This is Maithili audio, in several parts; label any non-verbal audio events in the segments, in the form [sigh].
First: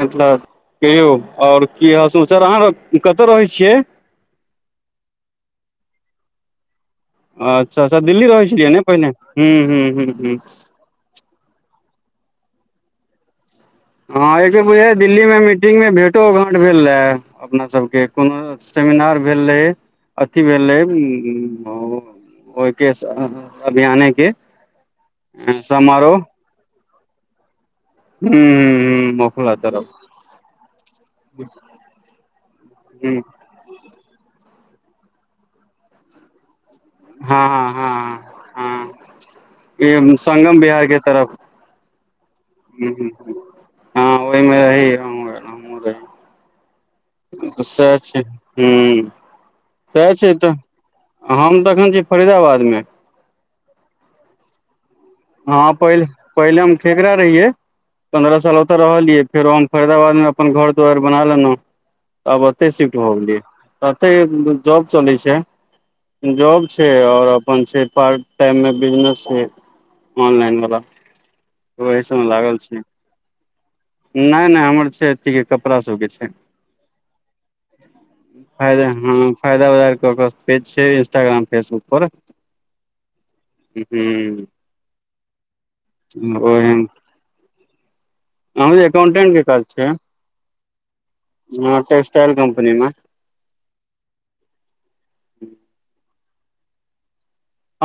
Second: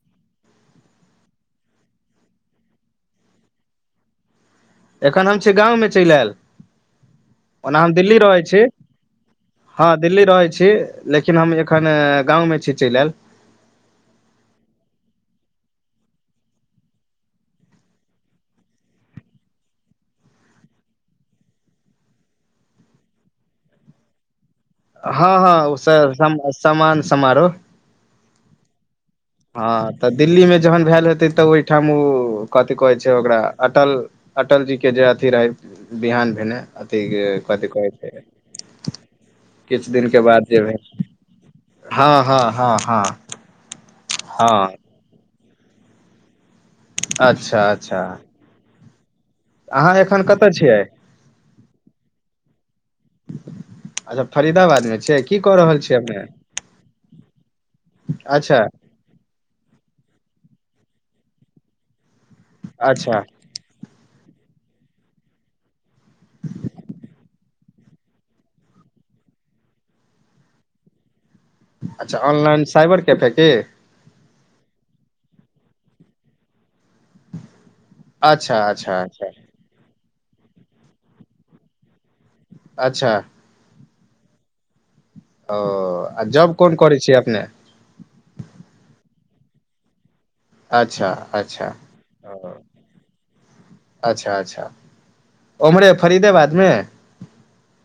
अ कहियौ आओर की हाल समाचार अहाँ कतय रहै छियै एखन हम छीयै गाँवमे चलि आयल ओना अच्छा हम अच्छा दिल्ली रहै छी छलियै ने पहिने हूँ हूँ हँ हूँ दिल्ली हूँ रहै छी लेकिन हम एखन गाँवमें छी चलि आयल हँ एको बुझा दिल्लीमे मीटिंगगमे भेटोघाँट भेल रहै अपना सबके कोनो सेमिनार भेलै अथी भेलै ओहिके अभियाने के हँ हँ समान समारोह हू ह [unintelligible] हँ तऽ दिल्ली में जहन भेल हेते। तऽ ओहिठाम ओ कथि कहै छै। हूँ ओकरा अटल। अटल जी के जे अथी रहै। बिहान भेने अथी हँ हँ कथि कहै छै। हँ हँ ई किछु दिनक के बाद संगम जेबै बिहारके तरफ हँ -हँ- हँ- हूँ हँ हूँ हूँ हँ ओहिम र हँ ही। अच्छा तसैह अच्छा छै। हूँ। अहाँ सएह एखन छै कतय तऽ। छियै हम तखन छी फरीदाबादमे। अच्छा फरीदाबादमे छै। हँ पहिल पहिले। हम ठेकरा रहिये पंन्द्रह साल अच्छा ओतऽ रहलिये। फेरो हम फरीदाबादमे अपन घर दुआरि बना लेलहुँ। आब ओते शिफ्ट भऽ अच्छा गेलै। तते जॉब चलै छै। जॉब छै और अपन छै। पार्ट टाइम मे बिजनेस छै। ऑनलाइन वाला। ओहि अच्छा ‌ऑनलाइन सइबर कैफे की। नय नय हमर छै अथीके कपड़ासबके छै। अच्छा फदा अच्छा हँ अच्छा फायदा उ ओकर पेज छै। इंस्टाग्राम फेसबुक पर अच्छा। ह हू। ओ आ जब कोन करै छियै अपने। हम एकाउंटेंट के काज छै। अच्छा अच्छा य टेक्सटाइल ओ कम्पनी में। अच्छा अच्छा ओमरे फरीदेबाद मे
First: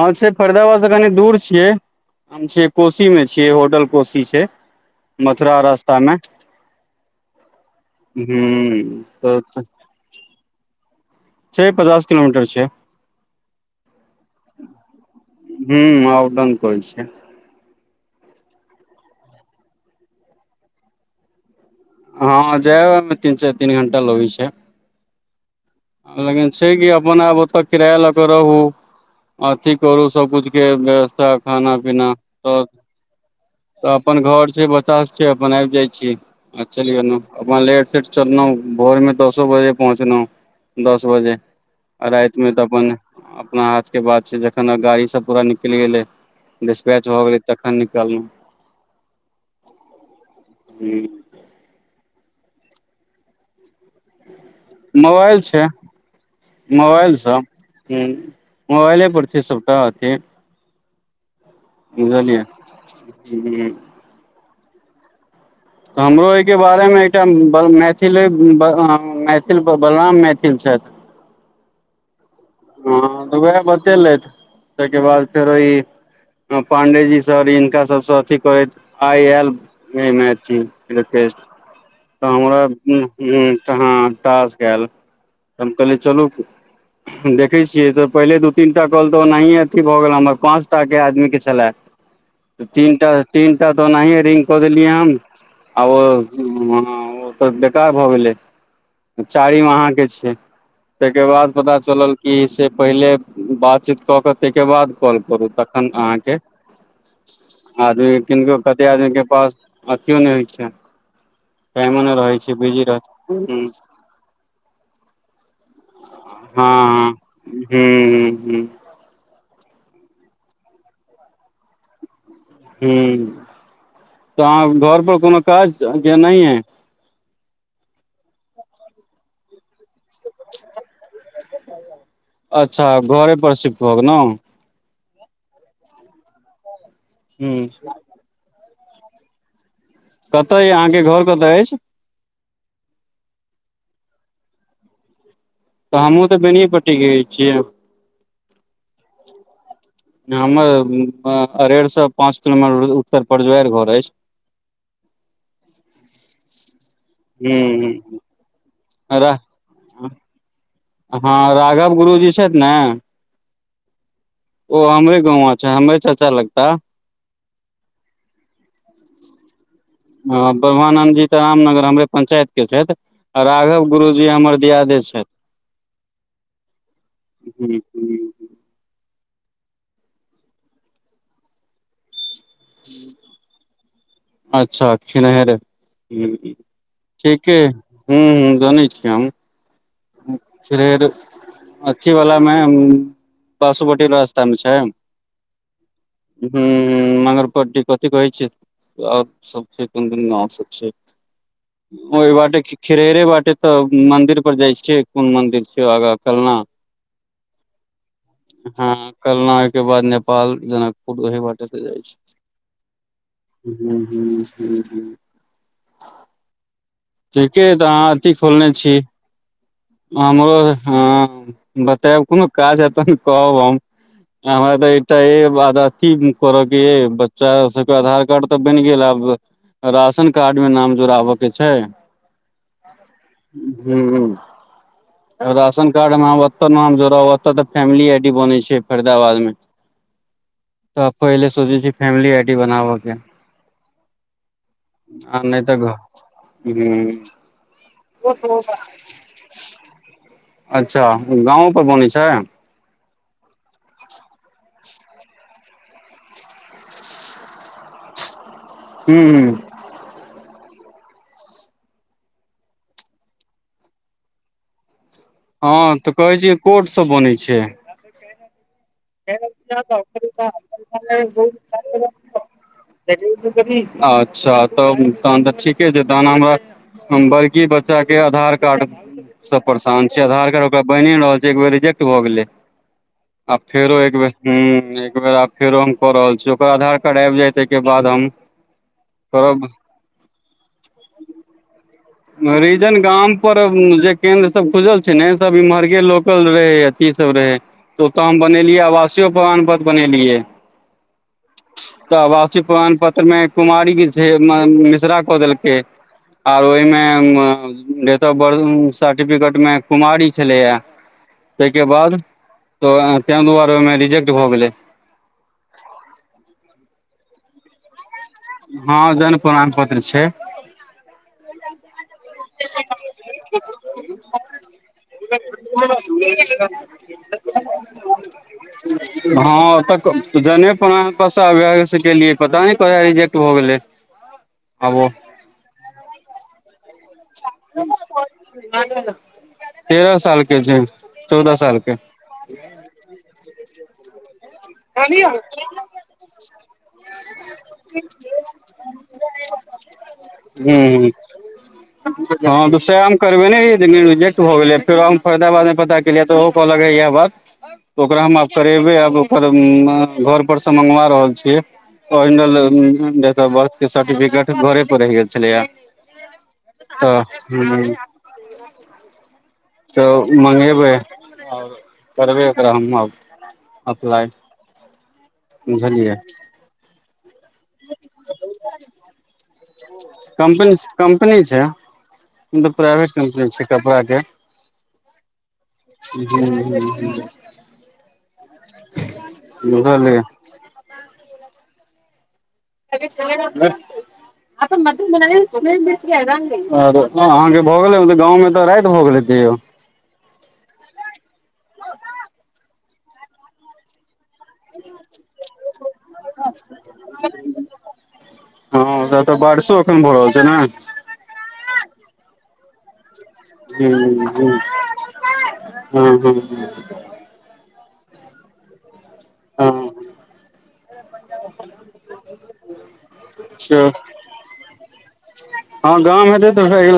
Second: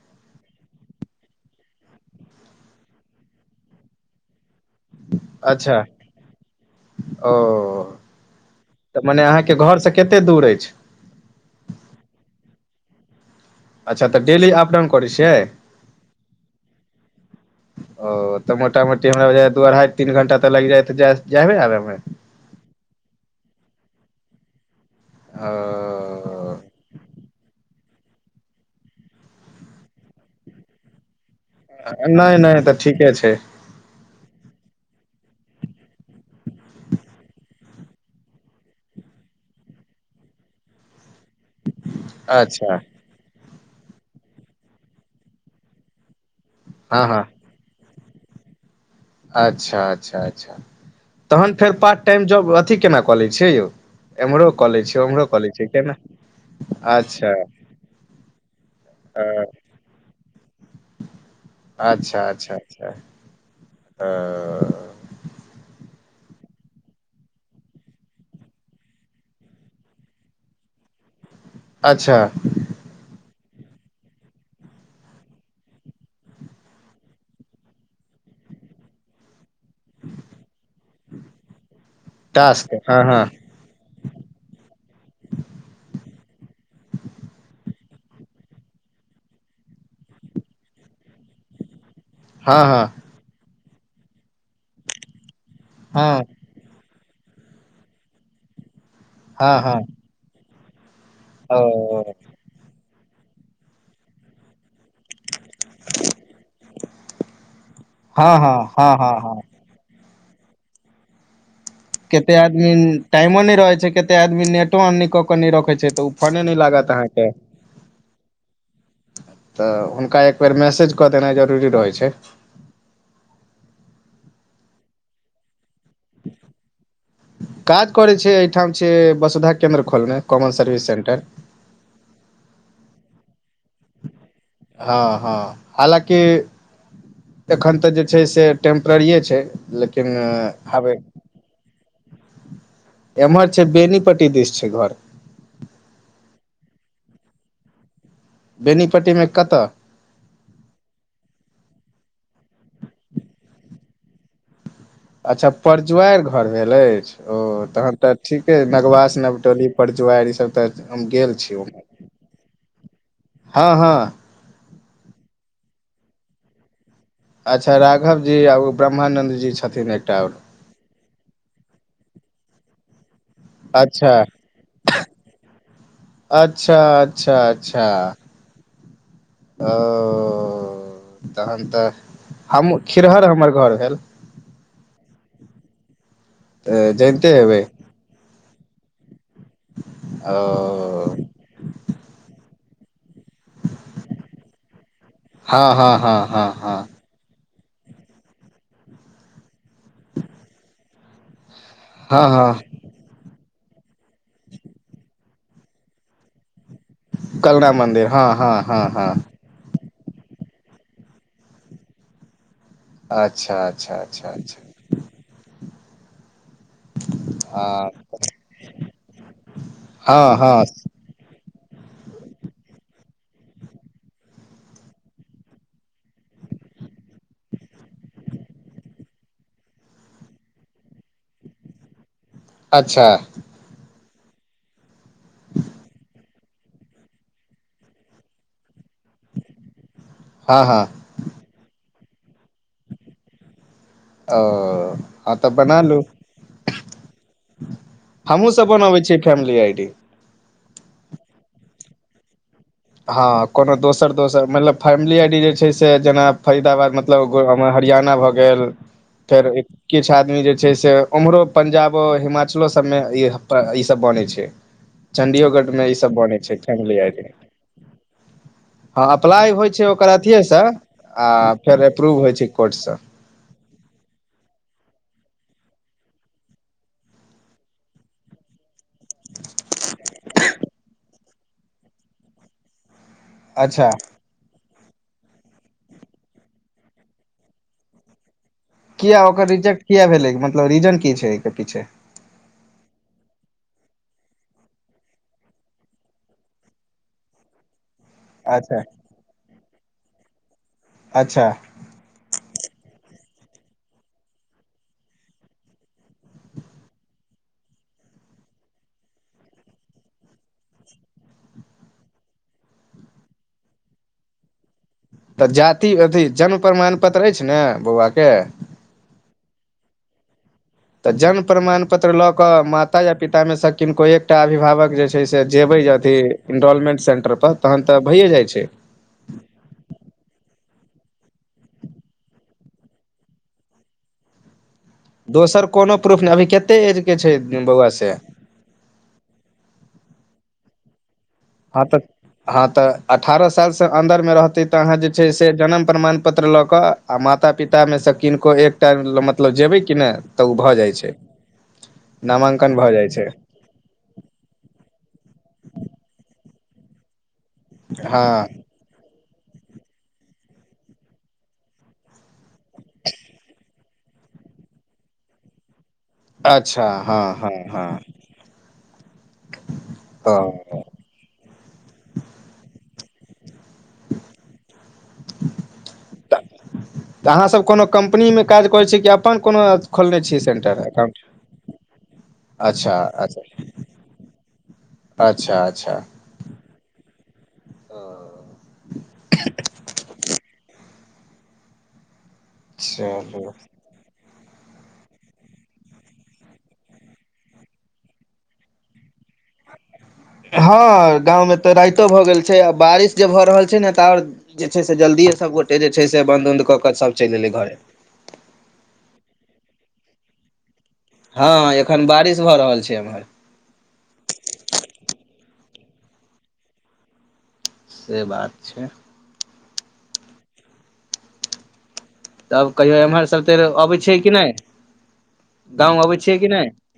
हँ छै फरीदाबाद से कनी दूर छियै हम छियै कोशी मे छियै होटल कोशी छै मथुरा अच्छा रस्तामे ओ तऽ मने हुॅं त अहाँके घरसँ कतेक दूर अछि छै पचास किलोमीटर छै अच्छा तऽ डेली अप डाउन करै छियै हुँ अप डाउन करै छियै ओ तऽ मोटा मोटी हमराज बझायै दू अढ़ाइ तीन घंटा तऽ लाइग जाइत हेतै जायबे आबेमे हँ जाओ अबै मे तीन चैर तीन घण्टा लगै छै आ लेकिन छै कि अपन आब ओतऽ किराया लऽ के रहू अथी करु सबकुछ के व्यवस्था खाना पीना नहि त नहि तऽ ठीके छै तऽ अपन घर छै बतास छै त‌अपन आबि जाइ छीयै आ चलि गेलहु अपना लेट सेट चलौ भोरमे दसो बजे पहुँचलहुँ दस बजे आ राइत मे तऽ अच्छा अपन अपना हाथ के बात छै जखन गाड़ी सब पूरा निकैल गेलै डिस्पैच हँ भ हँ गेलै तखन निकललौ अच्छा अच्छा अच्छा हुॅं तहन फेर पार्ट टाइम जॉब अथी केना कऽ लै छियै यौ एमहरो कलै छियै ओम्हरो कलै छियै केना अच्छा मोबाइलसँ‌ हुॅं मोबाइलेपर अ छै सभटा अथी अच्छा बुझलियै अच्छा अच्छा हूँ ओ तऽ हमरो एहिके बारेमे एकटा ब मैथिले ‌‌- मैथिल बलराम मैथिल छैथ अच्छा हँ तऽ उएह बतेलैथ तैके बाद फेरो ईऽ पांडे जी सर हिनका सबसँ अथी करैत आइ एल [unintelligible] टास्क टास्क हँ हँ केएल तऽ हम कहलिय चलू देख देखै छियै तऽ पहिले दू तीन टा कॉल तऽ ओनाहियए अथी भऽ गेल हमर पाँच टा के आदमी के छले हँ हँ तीन- तीनटा तऽ ओनाहिए रिंग कऽ देलियै हम आ ओ हँ ह ओ तऽ बेकार भऽ गेलै हँ चारिम हँ अहाँके छै तैके बाद ओ पता चलल कि से पहिले बातचीत कऽ कऽ तैके बाद कॉल करू तख- -न अहाँके आदमी हँ किनको हँ कते हँ आदमी हँ के हँ पास अथियो नै होइ छै टाइमो नहि केते रहै छै आदमी बिजी रह हँ टाइमो नै रहे छै कते आदमी नेटो ओन नै क के नै रखे छै से तऽ ओ फने नै लागत हूँ अहाँके हूँ तऽ हुनका एक बेेर मैसेज कऽ देनाइ जरूरी रहै छै हुॅं तऽ अहाँ घर पर कोनो काज [unintelligible] है काज करै छै एहिठाम छिए वसुधा केन्द्र खोलने कॉमन सर्विस सेंटर अच्छा घरे पर सिफ्ट भऽ गेनौ हँ हँ हालाँकि हूँ एखन तऽ जे छै से टेंपरेरीए छै लेकिन कतऽ अ हबे अहाँके घर कतऽ अछि एम्हर छै बेनी पट्टी दिश छै घर तऽ हमहूँ तऽ बेनियए पट्टी गे छियै बेनीपट्टीमे कतऽ हमर अरेरसँ पाँच किलोमीटर उत्तर परजुआइर घर अछि [inaudible] अच्छा परजुआइर घर भेल अछि ओ तहन तऽ हूँ ठीके नगवास नवटोली परजुआइर ई सब तऽ हम गेल हँ छी उम्हर राघव गुरुजी छथि ने हँ हँ ओ हमरे गौंआ छै हमरे चच्चा लगता अच्छा राघव जी आ ओ ब्रह्मानन्द जी छथि हँ ब्रह्मानन्दजी तऽ रामनगर हमरे पंचायत के छथि राघव अच्छा गुरुजी हमर दियादे छथि अच्छा अच्छा हूँ अच्छा हूँ ओ तहन तऽ हम खिरहर हमर घर भेल अच्छा खिनहैर हूंम्म तऽ जनिते ठीके हेबै अय हूंम्म हूंम्म जनै छियै ओ हम खिरहैर अथी वला मे बासोपट्टी रास्ता मे छै हँ हँ हँ हँ हूँ हँ मंगरपट्टी कथी कहै छियै और सब छै कोन कोन गाँव सब छै हँ ओहि हँ बाटे खिरहैरे बाटे तऽ मंन्दिर पर जाइ छी छै कोन मंन्दिर छै आगाँ कलना कलना मन्दिर हँ हँ हँ हँ के बाद नेपाल जनकपुर ओहे बाटे तऽ जाइ छियै अच्छा हूंम्म अच्छा अच्छा हूंम्म अच्छा हूंम्म हूंम्म ठीके अय तऽ हँ अहाँ अथी खोलने छी आ हँ हमरो हँ हँ बतायब कोनो काज हैत तहन कहब हम हमरा तऽ एकटा एब अथी करऽ के यै बच्चा सबके आधार कार्ड तऽ बनि गेल आब राशन कार्डमे नाम जोड़ाबऽ के छै अच्छा हूंम्म हूंम्म राशन कार्ड मे आब ओतऽ नाम जोड़ाउ ओत तऽ फैमिली आई डी बनै छै फरीदाबाद मे हँ हँ आब पहिले सोचै छी फैमिली आई डी बनाबऽ के ओ हँ आ नहि तऽ बना घर लू हूंम्म हमहूँ सब [unintelligible] बनबै छियै फैमिली आइडी अच्छा गाँवो पर बनै छै हँ कोनो दोसर दोसर मतलब फैमिली आडी जे छै से जेना फरीदाबाद मतलब मतलब मे हरियाणा भऽ गेल हूँ फेर हूँ किछु आदमी जे छै से उम्हरो पंजाबो हिमाचलो सब मे ई सब बनै छै। चंडीओगढ़ मे हँ इई तऽ सब कहै बनै छियै छै कोर्ट फैमिली सब आई डी बनै छै हँ अप्लाई होइ छै ओकर अथीेये सँ आ फेर अप्रूव होइ छै कोर्ट से। अच्छा तब तहन तऽ ठीके छै ताहन हमरा। हम बड़की बच्चा के आधार कार्ड सब परेशान छै आधार कार्ड ओकरा बनिये नै रहल छै एक बेर रिजेक्ट भऽ गेलै। आ अच्छा फेरो एक बेर हूंम्म एकबेर आब फेरो हम कऽ रहल छी ओकर आधार कार्ड आबि जाय तैके बाद हम। किये ओकर करब रिजेक्ट किये भेलै मतलब रीजन की छै एहि के पीछे। रिजन गाम पर जे केन्द्र सब खुजल छै ने सब इम्हरके लोकल रहैये। की सब रहै तऽ ओतऽ हम अच्छा बनेलियै आवासीय प्रमाणपत्र बनेलियै। अच्छा तऽ अवासीय प्रमाण पत्र मे कुमारी भी छै मिश्रा कऽ देलकै। आर ओइमे डेट ऑफ बर्थ सर्टिपिकट मे कुमारी छलैय ताइके बाद ताहि दुआरे ओहिमे रिजेक्ट भऽ गेलै। तऽ जाति अथी जन्म प्रमाण पत्र अछि ने बौआके। हँ जन प्रमाम पत्र छैय। तऽ जन्म प्रमाण पत्र लऽ कऽ माता या पितामे सँ किनको एकटा अभिभावक जे छैय से जेबै अथी डोलमेंट सेन्टर पर तहन तऽ भइए जाइ छैय। हँ तऽ जने प्रमाणपत्र स अगे अगे से केलिए पता नै रिजेक्ट भ गेलै आबो। दोसर कोनो प्रूफ नै अभी कतेक एज के छै बौआ से तेरह साल के छैय। हँ तऽ हँ तऽ अठारह सालसँ अन्दरमे रहतै त अहाँ जे छैय से जन्म प्रमाण पत्र लऽ क आ माता पिता मे स किनको एक टाम मतलब जेबै कि ने तऽ ओ भऽ हूँ जाइ छैय। हूँ हँ तऽ सएह हम करबे ने जे रिजेक्ट हो गेलै फेरो हम फ़रिदाबादमे पता केलियै तऽ ओहो कहलकै इह बात त ओकरा आब हम हँ करेबै आब। घर पर स मंगवा रहल छीयै original date of birth certificate घरे पर रहि गेल छलैया अच्छा हँ हँ तऽ हू। हँ तऽ ओ मंगेबै करबै ओकरा हम आब। अपलाइ बुझलियै। तऽ अहाँसभ कोनो कम्पनी मे काज करै छियै कि अपन कोनो खोलने छियै सेन्टर अकाउंट। मत अच्छा प्राइवेट कम्पनी अच्छा छैय कपड़ा के। अच्छा अच्छा ह ओ ह ह बुझलहि। [inaudible] चलू त अहां के भगेलै गांव मे त राति भऽ गेल हेतै यौ। हँ गाँवमे तऽ राइतो भऽ गेल छैय आ बारिश जे भऽ रहल छैय ने तऽ आओर जे छैय से जल्दिए सभगोटे जे छैय से बन्द उन्द कऽ केऽ सभ चलि एयलै घरे। हँ ओतऽ त बारिशो एखन भऽ रहल छैय नाय। हँ एखन बारिश भऽ रहल छैय एम्हर। हू- हू- हँ- हँ- हँ से बात छैय। हँहँ तब कहियो एम्हर सब तैर अबै छियै कि नै। हँ गाँम हेतै तऽ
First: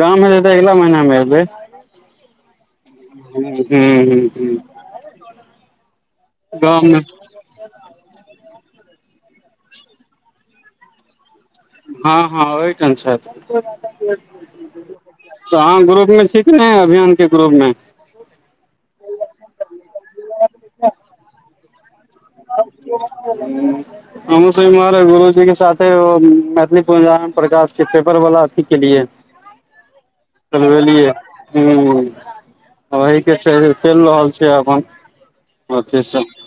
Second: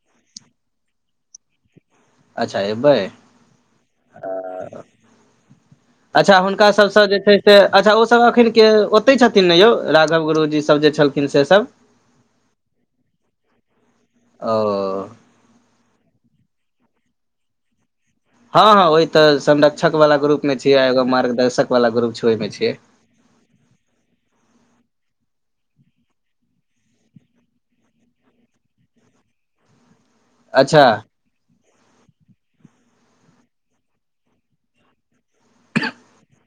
गाँम हेतै तऽ अगिला महीना मे एबै। अच्छा एबै। हु- हु - हु अच्छा हुनका गाममे सबसँ जे छैय। से अच्छा ओ सब अखन के ओतै छथिन ने यौ राघव गुरुजी सब जे छलखिन सब हँ हँ ओहिठम छथि ओ त आहाँ ग्रुप मे छियै कि नै अभियान के ग्रुप मे हँ हँ ओहि त संरक्षक वाल ग्रुप मे छीय एगो मार्गदर्शक वाला ग्रुप छै ओहिमे छियै [unintelligible] हमहु सब इमहर गुरुजी के साथे ओ मैथिली [unintelligible] प्रकाश के पेपर वाला अथी के लिए [inaudible] [unintelligible] हु आब अहि के चैल रहल छै अथी सब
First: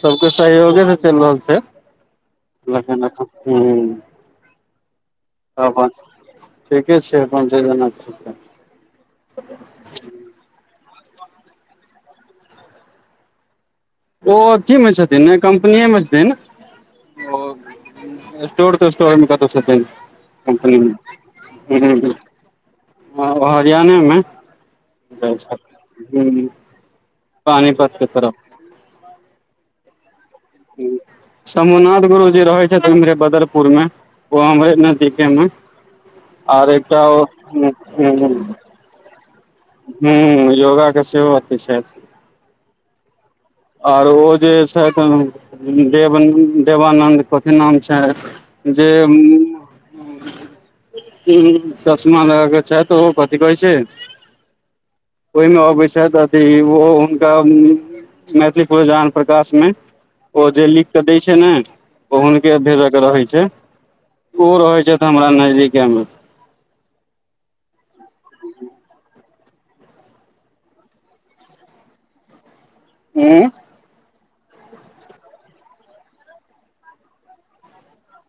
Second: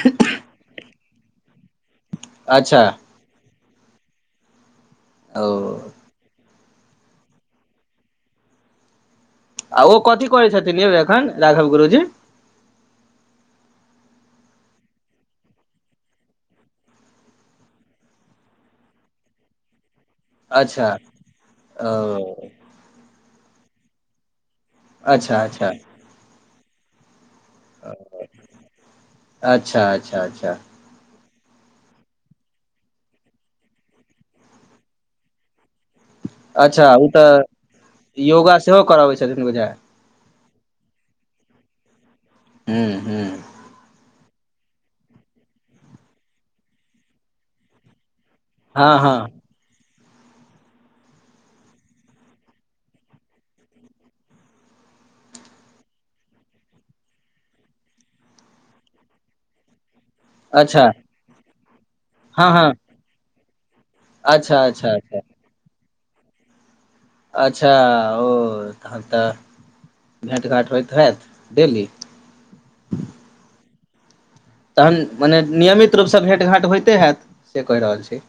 सबक के सहयोग से चलि रहल छै अच्छा लेकिन एखन हू त ओ अपन ठीके छै अपन जे जना छय से आ ओ कथी करै छथिन यौ एखन राघव गुरुजी ओ अथी मे छथिन ने कम्पनिए मे छथिन स्टोर तेस्टोर मे कतो छथिन कंपनी अच्छा मे उ हू हू ओ हाँ ओ हरियाणे मे जाय अच्छा छैथ अच्छा हू पानिपथ के तरफ अच्छा अच्छा अच्छा शंभूनाथ गुरु जी रहै छथिन उमहरे बदरपुर मे ओ हमरे नजदीके मे और अच्छा एकटा ओ तऽ योगा सेहो करबै छथिन बुझा हू योगा के सेहो एथी छैथ हूँ हूँ आर ओ जे छथि देव देवानन्द कथी नाम छैन जे हँ हँ चशमा लगा क छैथ ओहो कथित कहै छैथ ओहिमे अब छैथ अथी ओहो हुनका [unintelligible] मैथिली प्रोग्राम प्रकाश मे ओ जे अच्छा लिख के दैय छै ने ओ हँ हुनके हँ भेजके रहै छै ओहो अच्छा रहै अच्छा छथि अच्छा हमरा नजदीके मे अच्छा ओ तहन तऽ भेँट घाँट होइत हेत डेली उं तहन मने नियमित रूपसँ भेँट घाँट होइते हेत से कहि रहल छी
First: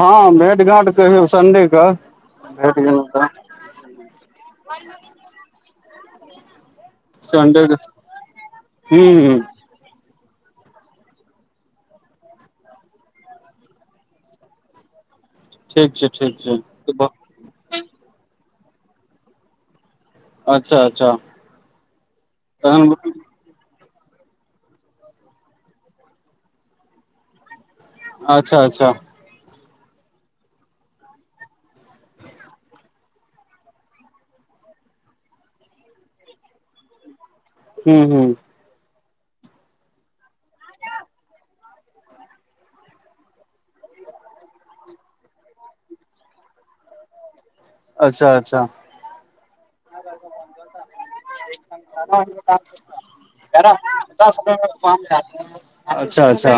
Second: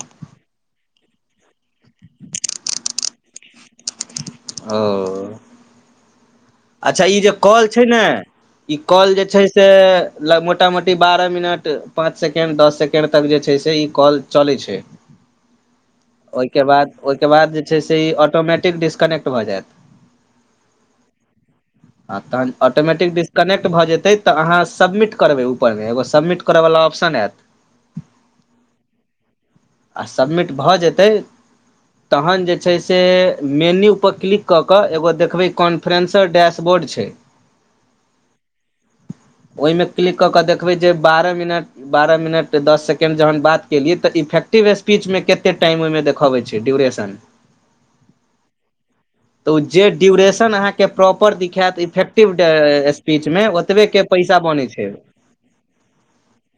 हँ भेट घाँट कहियौ संडे क भेट गेलऊ त ओ अच्छा ई जे संडे कॉल के छै ने ई हूं कॉल जे हूं छै से मोटा मोटी बारह मिनट पाँच सेकेण्ड दस सेकेण्ड तक जे छै से ई कॉल चलै छै ठीक छै ठीक ओय छै के बाद ओय के बाद जे छै से ई ऑटोमेटिक डिस्कनेक्ट भऽ जायत अच्छा अच्छा ह तहन ऑटोमैटिक डीस कनेक्ट भऽ जेतै तऽ अहाँ सबमिट करबै ऊपर मे एगो सबमिट करऽवला ऑप्शन आयत अच्छा अच्छा आ सबमिट भऽ जेतै तहन जे छै से मेन्यू प क्लिक कऽ कऽ एगो देखबै कॉन्फ्रेन्सर डैशबोर्ड छै [inaudible] हू हू ओहिमे क्लिक कऽ क देखबै जे बारह मिनट बारह मिनट दस सेकेंड जहन बात केलियै तऽ इफेक एक्टिभ स्पीच मे केते टाइम ओहिमे देखबै छै ड्यूरेशन अच्छा अच्छा तऽ जे ड्यूरेशन अहाँके प्रॉपर दिखेत इफेक्टिव स्पीचमे ओतबेके [unintelligible] अच्छा अच्छा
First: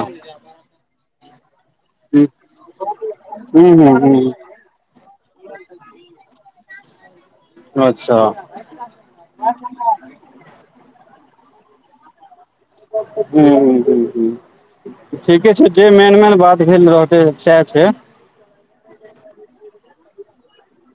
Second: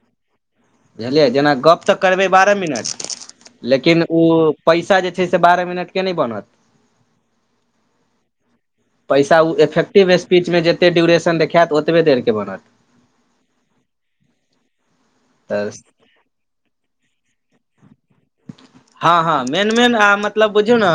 बुझलियै जेना गप तऽ करबै बारह मिनट हूँ लेकिन उ हूँ पैसा जे छै से बारह मिनटके नै बनत अच्छा पैसा उ इफेक्टिव स्पीचमे जेते ड्यूरेशन देखेत ओतबे देरके बनत हूंम्म हूंम्म हूंम्म हूंम्म ठीके छै तऽ जे मेन मेन बात केहेन रहतै सैह छै हँ हँ मेन मेन आ मतलब बुझियौ न